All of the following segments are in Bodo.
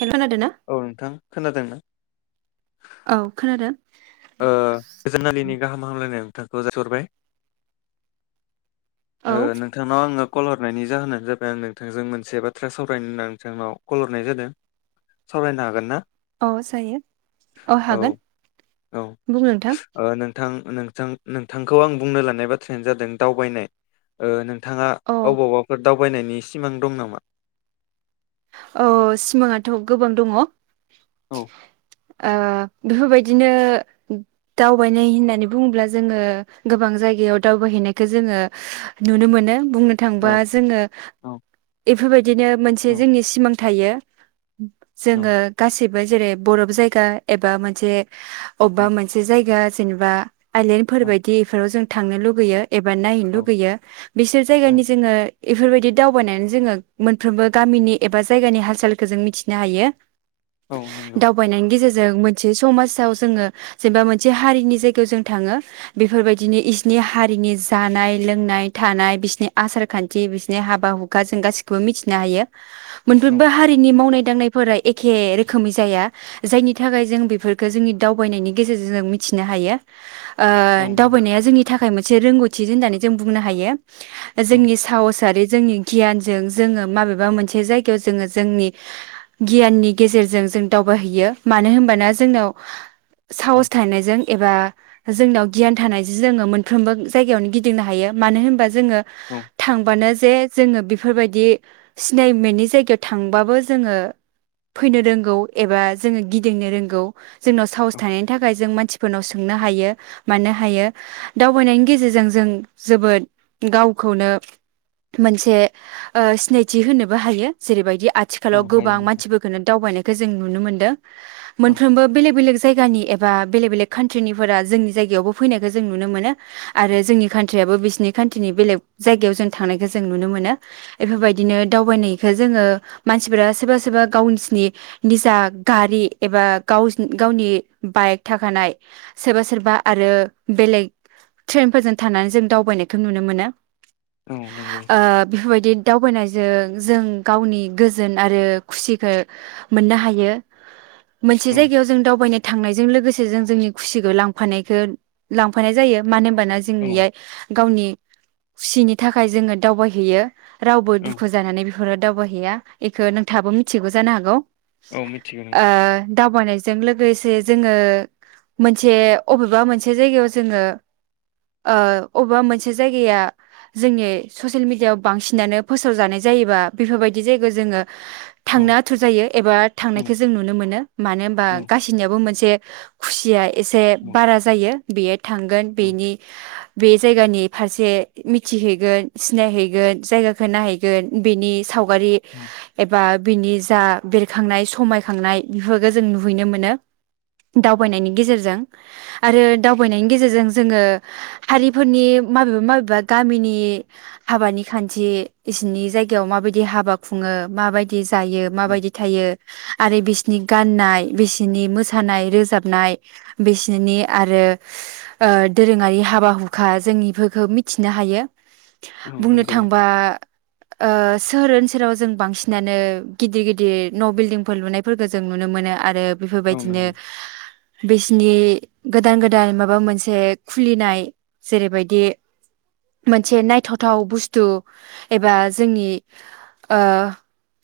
हेल' खोनादों ना औ नोंथां खोनादों। औ खोनादों। ओ गोजोन [unintelligible] लि नि गाहाम हामलायनाय खौ जा [unintelligible] हरबाय औ ओ नोंथांनाव आङो कल हरनायनि जाहोनानो जाबाय आं नोंथांजों मोनसे बाथ्रा सावरायनो होनना नोंथांनाव कल हरनाय जादों। सावरायनो हागोन ना? अ जायो अ औ हागोन। औ। बुं नोंथां ओ नों थां नोंथां नोंथांखौ आं बुंनो लानाय बाथ्रायानो जादों दावबायनाय। ओ नो‌ं थांआ औ अबावबाफोर दावबायनायनि सिमां दं नामा? अ सिमाङाथ' गोबां दङ। औ ओ बेफोरबायदिनो दावबायनाय होननानै बुङोब्ला जोङो गोबां जायगायाव दावबायहैनायखो जोङो नुनो मोनो। बुंनो थांबा औ जोङो औ एफोरबायदिनो औ मोनसे जोंनि सि‌ एयो। जोङो औ गासिबो जेरै बरफ जायगा एबा मोनसे अबेबा मोनसे जायगा जेनेबा आइलेण्डफोर औ बायदि एफोराव जों थांनो लुुबैयो एबा नायनो औ लुुबैयो। बिसोर औ जायगानि जोङो एफोरबायदि दावबायनानै जोङो मोनफ्रोमबो गामिनि एबा जायगानि हाल सालखो जों मिथिनो हायो। औ नंगौ दावबायनायनि गेजेर‌ जों मोनसे समाजाव जोङो जेनेबा मोनसे हारिनि जायगायाव जों थाङो। बेफोरबायदिनो बिसिनि हारिनि जानाय लोंनाय थानाय बिसिनि आसार खान्थि बिसिनि हाबा हुखा जों गासिखौबो मिथिनो हायो। औ मोनफ्रोमबो हारिनि मावनाय दांनायफोरा एखे रोखोमै जाया जायनि थाखाय जों बेफोरखौ जोंनि दावबायनायनि गेजेरजों जों मिथिनो हायो। ओ औ नंगौ दावबायनाया जोंनि थाखाय मोनसे रोंगौ थि होननानै जों बुंनो हायो। औ जोंनि साहसारि जोंनि गियानजों जोङो माबेबा मोनसे मोनसे जायगायाव जोङो जोंनि गियाननि गेजेरजों जों दावबायहैैयो। मानो होनबाना जोंनाव औ साहस थानायनायजों एबा जोंनियाव गियान थानाय जों जोङो मोनफ्रोमबो जायगायावनो गिदिंनो हायो। मानो होनबा जोङो औ थांबानो जे जोङो बेफोरबायदि सिनाय मेनि जायगायाव थांबाबो जोङो फैनो रोंगौ एबा जोङो गिदिंनो रोंगौ। जोंनाव साहस थानायनि थाखाय जों मानसि फोरनाव सोंनो हायो मानो हायो दावबायनायनि गेजेरजों जों जोबोद गावखौनो मोनसे सिनायथि थि होनोबो हायो जेरैबायदि औ आथिखालाव हायो गोबां नोंथां मानसिफोरफोरखौनो दावबायनायखौ जों नुनो मोनदों औ मोनफ्रोमबो बेलेग बेलेग जायगानि एबा बेलेक बेलेक कान्ट्रिनिफोरा जोंनि जायगायावबो फैनायखौ जों नुनो मोनो आरो जोंनि कान्ट्रियाबो बिसिरनि कान्ट्रिनि बेलेग जायगायाव जों थांनायखौ जों नुनो मोनो बेफोरबायदि बिदिनो दावबायनायखौो जोङो मानसिफोरा सोरबा सोरबा गावसिनि निजा गारि एबा गाव गावनि बाइक थाखानाय सोरबा सोरबा आरो बेलेग ट्रेनफोरजों थानानै जों दावबायनायखौ नुनो मोनो औ नंगौ ओ बेफोरबायदि दावबायनाय जों जों गावनि गोजोन आरो खुसिखौ मोननो हायो मोनसे औ जायगायाव जों दावबायनाय थांनायजों लोगोसे जों जोंनि खुसिखौ लांफानायखौ लांफानाय जायो मानो होन बाना जोंनियाइ गावनि खुसिनि थाखाय जोङो दावबायहैयो राव औ खु जानानै बेफोर दावबायहैया बेखौ नोंथाङाबो मिथिगौ जानो हागौ औ मिथिगौ ओ नोंथां दावबनायजों जों लोगोसे जोङो मोनसे अबेबा मोनसे जायगायाव जोङो ओ अबेबा मोनसे जायगाया जोंनि ससेल मिडियाआव बांसिनानो फोसाव फोसाव जानाय जायोबा बेफोरबायदि जायगायाव जोङो औ थांनो आथुर जायो एबा औ थांनायखौ जों नुनो मोनो मानो होनबा औ गाससिनियावबो मोनसे खुसिया एसे औ बारा जायो बेयो थांगोन औ बेनि बे जायगानि फारसे मिथिहैगोन सिनायहैगोन जायगाखौ नाहै गोन बेनि साव गारि एबा बिनि जा बेरखांनाय समायखांनाय बेफोरखौ जों नुहैनो मोनो दावबायनायनि गेजेरजों आरो दावबायनायनि गेजेरजों जोङो हारिफोरनि माबेबा माबेबा गामिनि हाबानि खान्थि इसिनि जायगायाव माबायदि हाबा खुङो माबायदि जायो औ माबायदि थायो आरो बिस नि गाननाय बिसिनि मोसानाय रोजाबनाय बिसिनि आरो ओ दोरोङारि हाबा हुखा जों इफोरखौ मिथिनो हायो औ बुंनो नंगौ थांबा नोंथां ओ सोहोर ओनसोलाव जों बांसिनानो गिदिर गिदिर न' बिल्डिंफोर लुनायफोरखौ जों नुनो मोनो आरो औ बेफोरबायदिनो नंगौ बिसिनि गोदान गोदान माबा मोनसे खुलिनाय जेरैबायदि मोनसे नायथावथाव बुस्थु एबा जोंनि ओ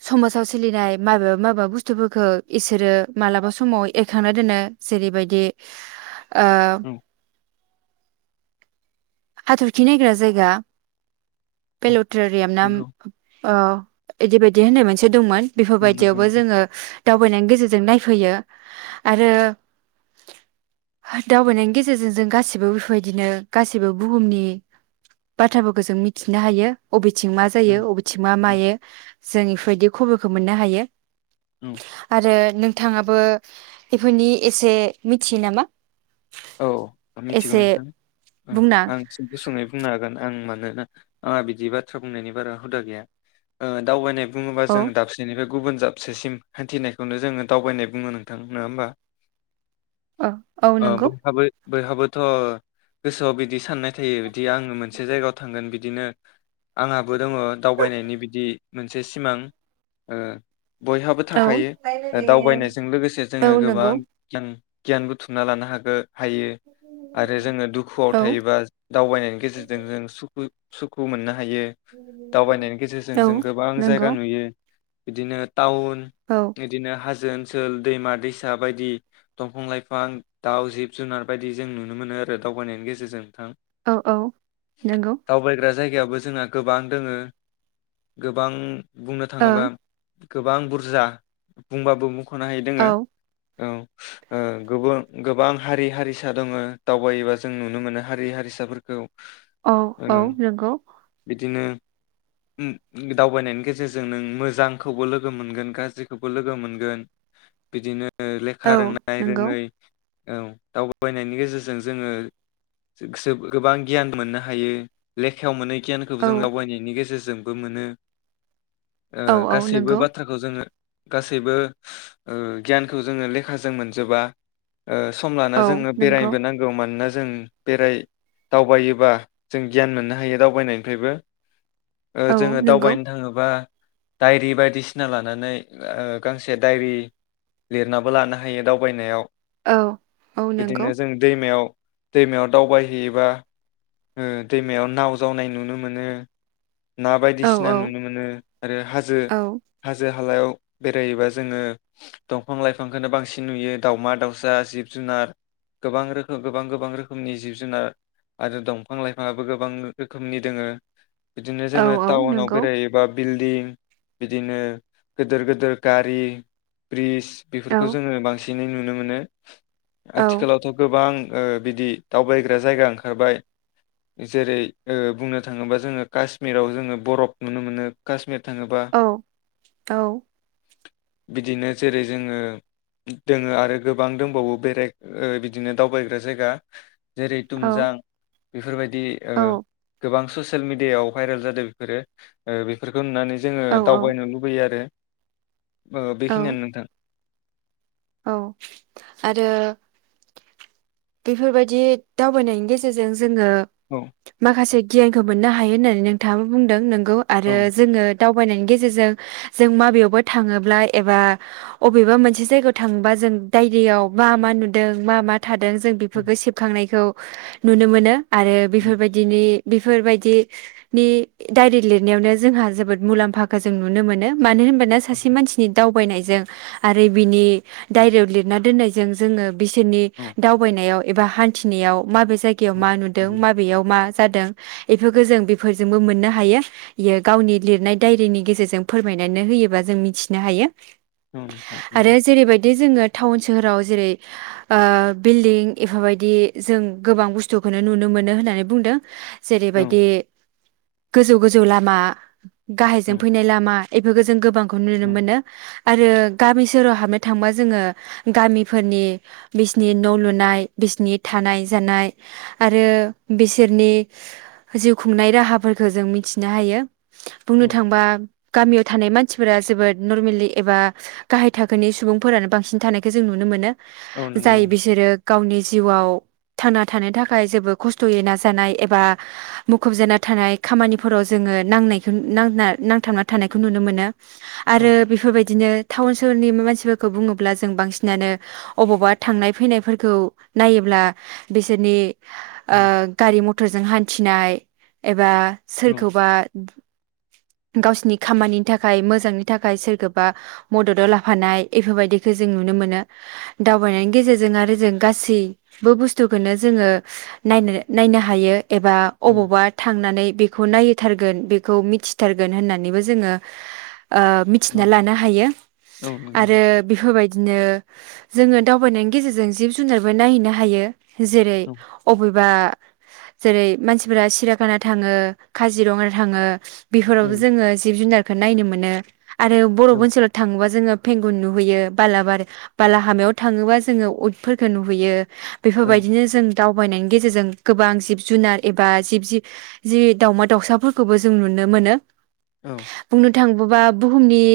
समाजाव सोलिनाय माबेबा माबेबा बुस्थुफोरखौ इसोरो मालाबा समाव एरखांना दोनो जेरैबायदि ओ औ हाथरखि नायग्रा जायगा फेलट थ्ररियाम नाम नंगौ अ इदि बायदि होननाय मोनसे दंमोन औ नंगौ बेफोरबायदियावबो नोंथां। जोङो दावबायनायनि गेजेरजों जों नायफैयो आरो दावबायनायनि गेजेरजों जों गासिबो बेफोरबायदिनो गासिबो बुहुमनि बाथ्राफोरखौ जों मिथिनो हायो बबेथिं मा औ जायो बबेथिं मा मायो जों इफोरबायदि खबरखौ मोननो हायो औ आरो नोंथाङाबो इफोरनि एसे मिथियो नामा? औ मिथिगौ एसे नोंथां औ बुंना आं गुसु गुसुङै बुंनो हागोन आं मानोना आंहा बिदि बाथ्रा बुंनायनि बारा हुदा गैया ओ दावबायनाय बुङोबा औ जों दाबसेनिफ्राय गुबुन जाबसेसिम हान्थिनायखौनो जोङो दावबायनाय बुङो नोंथां नङा होमबा? औ औ ओ नंगौ बयहाबो बयहाबोथ' गोसआव बिदि साननाय थायो दि‌ आ मोनसे जायग थांगोन बिदिनो आंहा बो दङ दावबायनायनि बिदि मोनसे सिमां ओ बयहाबो औ थाखायो दावबायनायजों लोगोसे जोङो औ गोबां नंगौ गियान गियान बुथुमना लानो हागो हायो आरो जोङो दुखुआव औ थायोबा दावबायनायनि गेजेरजों जों सुखु सुखु मोननो हायो दावबायनायनि गेजेरजों औ जों गोबां जायगा नंगौ नुयो बिदिनो टाउन औ बिदिनो हाजोन ओनसोल दैमा दैसा बायदि दंफां लाइफां दाउ जिब जुनार बायदि जों नुनो मोनो आरो दावबायनायनि गेजेरजों नोंथां औ औ नंगौ जोंहा गोबां दोङो गोबां बुंनो ओं थांङोबा गोबां बुरजा बुंबाबो ख'नो हायै औ दोङो औ ओ गुबुन गोबां हारि हारिसा दङ दावबायोबा जों नुनो मोनो हारि हारिसाफोरखौ औ ओ औ नोंगौ बिदिनो उम दावबायनायनि गेजेरजों नों मोजांखौबो लोगो मोनगोन गाज्रिखौबो लोगो मोनगोन बिदिनो ओ औ लेखा रोंनाय नंगौ रोंङै औ दावबायबायनायनि गेजेरजों जोंङो गोबां गियान मोननो हायो लेखायाव मोनै गियानखौ औ जों दावबायनायनि गेजेरजों जोंबो मोनो ओ औ औ गासैबो नंगौ बाथ्राखौ जोंङो गासैबो ओ गियानखौ जोंङो लेखाजों मोनजोबा ओ सम लाना औ जोंङो नंगौ बेरायनोबो नांगौ मानोना जो जों बेराय दावबायोबा जों गियान मोननो हायो दावबायनायनिफ्रायबो ओ औ जोंङो नंगौ दावबायनो थांङोबा दाइरि बायदिसिना लानानै ओ गांसे दायरि लिरनाबो लानो हायो दावबायनायाव औ औ नंगौ बिदिनो जों दैमायाव दैमायाव दावबायहैयोबा ओ दैमायाव नाव जावनाय नुनो मोनो ना औ बायदिसिना नुनो मोनो आरो हाजो औ हाजो हालायाव बेरायोबा जोंङो दंफां लाइफांखोनो बांसिन नुयो दाउमा दाउ [unintelligible] जिब जुनार गोबां रोखो गोबां गोबां रोखोमनि जिब जुनार आरो दंफां लाइफाङाबो गोबां रोखोमनि दोंङो। बिदिनो औ जोंङो औ टाउनाव नंगौ बेरायैबाब बिल्दिं बिदिनो गोदोर गोदोर गारि ब्रिज। औ बेफोरखौ जोंङो बांसि इदिनो नुनोमोनो। औ आथिखालावथ गोबां। ओह बिदि दावबायग्रा जायगा ओंखारबाय जेरै ओह बुंनो थांङोबा जोंङो काशमिराव जोंङो बरफ नुनोमोनो काशमिर। औ औ। बिदिनो जेरै जोंङो दोंङो आरो गोब गोबां दोंबावो बेराय बिदिनो दावबायग्रा जायगा। जेरै औ तुमजां। बेफोरबायद दि ओह औ गोबां ससे ससेल मिडियायाव भाइरेलजादो बेफोरो ओह बेफोरखो नुनानै जोंङो औ दावबायनो लुबैयोआरो। ओ औ बेखिनियानो नोंथां। औ आरो बेफोरबादि दावबायनायनि गेजेरजों जोंङो औ माखासे गियानखो मोननोहायो होननानै नोंथाङाबो बुंदों नों गौ औ आरो जोङो दावबायनायनि गेजेरजों जों माबेयावबा थाङोब्ला एबा अबेबा मोनसे जायगायाव थाङोबाजों डायरियाव मा मा नुदों मा मा थादों जों औ बेफोरखो सेबखांनायखौ नुनोमोनो। आरो बेफोरबायदिनि बेफोरबायदि नि डायरि लिरनायावनो जोंहा जोबोद मुलाम्फाखोजों नुनोमोनो। मानो होनबाना सासे मानसिनि दावबायनायजों आरो बिनि डायरियाव लिरना दोननायजों जोङो बिसोरनि औ दावबायनायाव एबा हान्थिनायाव माबे जायगायाव औ मानुदों माबेयाव मा जादों इफोरखोजों बेफोरजोंबो मोननो हायो इयो गावनि लिरनाय डायरिनि गेजेरजों फोरमायनानै होयोबाजों मिथिनो हायो। आरो जेरैबायदि [inaudible] जोङो टाउन सोहोराव जेरै ओ बिल्डिं एफाबायदि जों गोबां बुस्थुखौनो नुनो मोनो होननानै बुंदों औ जेरैबायदि गोजौ गोजौ लामा गाहायजों औ फैनाय लामा बेफोरखौ जों गोबां नुनो मोनो। आरो गामि सोहोराव हाबनो थांबा जोङो गामिफोरनि बिसिनि न' लुनाय बिसिनि थानाय जानाय आरो बिसोरनि जिउ खुंनाय राहाफोरखौ जों मिथिनो हायो। बुंनो औ थांबा गामियाव थानाय मानसिफोरा जोबोद नरमेलि एबा गाहाय थाखोनि सुबुंफोरानो बांसिन थानायखौ जों नुनो मोनो। औ नोंथां। जेरो गावनि जिउआव थांना थानो थाखाय जेबो खस्थ'यै नाजानाय एबा मुखुब जाना थानाय खामानिफोराव जोङो नांनाय नांथाबना थानायखौ नुनो मोनो। आरो औ बेफोरबाय बिदिनो टाउन सहरनि मानसिफोरखौ बुङोब्ला जों बांसिनानो अबावबा थांनाय फैनायफोरखौ नायोब्ला बिसोरनि ओ औ गारि मट टर'जों हान्थिनाय एबा औ सोरखौबा गावसिनि खामानिनि थाखाय मोजांनि थाखाय सोरखौबा मददाव लाफानाय बेफोरबायदिखौ जों नुनो मोनो दावबायनायनि गेजेर जों आरो जों गासैबो बुस्थुखौनो जोङो नायनो नायनो हायो एबा औ अबावबा थांनानै बेखौ नायथारगोन बेखौ मिथिथारगोन होननानैबो जोङो ओ औ मिथिना लानो हायो औ नंगौ आरो नोंथां बेफोरबायदि बिदिनो जोङो दावबायनायनि गेजेरजों जिब जुनारबो नायहैनो हायो जेरै औ अब बा जेरै मानसिफोरा सिराखाना थाङो काजिरङा थाङो बेफोरावबो उम जो जिब जुनार नायनो मोनो आरो बर'ब औ ओनसोलाव थाङोबा जोङो फेंगुन नुहैयो बालाबारि बाला हामायाव थाङोबा जों जोङो उदफोरखौ नुहैयो औ बेफोरबायदिनो जों दावबायनायनि गेजेरजों गोबां जिब जुनार एबा जिब जि जि दावमा दावसाफोरखौबो जों नुनो मोनो औ। थांबोबा बुहुमनि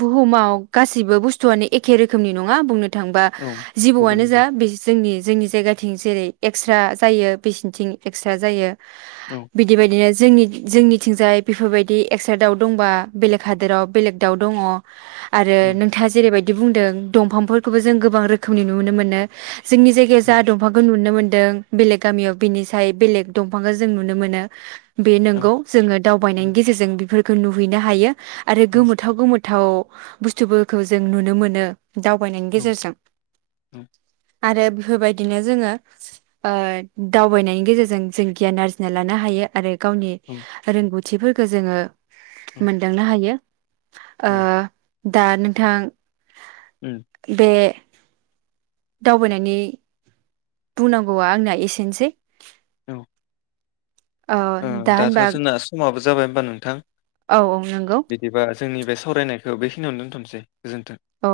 बुुमाव गासिबो बुस्थुआनो एखे रोखोमनि नङा बुंनो थांबा औ गुबुन जिबौआनो जा गुबुन बे जोंनि जोंनि जायगाथिं जेरै एक्स्रा जायो बेसिनथिं एकस्रा जायो। औ बिदि बायदिनो जोंनि जोंनिथिंजाय बेफोरबायदि एक्स्रा दाउ दंबा बेलेग हादोराव बेलेग दाउ दङ'। आरो उम नोंथाङा जेरैबायदि बिदि बुंदों दंफांफोर खौबो जों गोबां रोखोमनि नुनो मोनो। जोंनि जायगायाव औ जाोंहा दंफांखौ नुनो मोन दों बेलेग गामियाव बिनिसाय बेलेग दंफांखौ जों नुनो मोनो। बे औ नंगौ जोङो औ दावबायनायनि गेजेरजों बेफोर खौ नुहैनो हायो। आरो औ गोमोथाव गोमो थाव बुस्थुफोरखौ जों नुनो मोनो दाव बायनायनि गेजेरजों आरो बेफोरबायदिनो जोङो ओ दावबायनायनि गेजेरजों जों गियान आरजिना लानो हायो आरो गावनि रोंगौ थिफोरखौ जोङो मोनदांनो हायो। ओ औ दा नोंथां उम। बे दावबायनायनि बुंनांगौआ आंना एसेनोसै। औ। ओ दा दाथ' होनबा जोंना समाबो जाबाय होमबा नोंथां। औ औ नंगौ। बिदिबा जोंनि बे सावरायनायखौ बेखिनियावनो दोनथ'नोसै। गोजोन्थों। औ।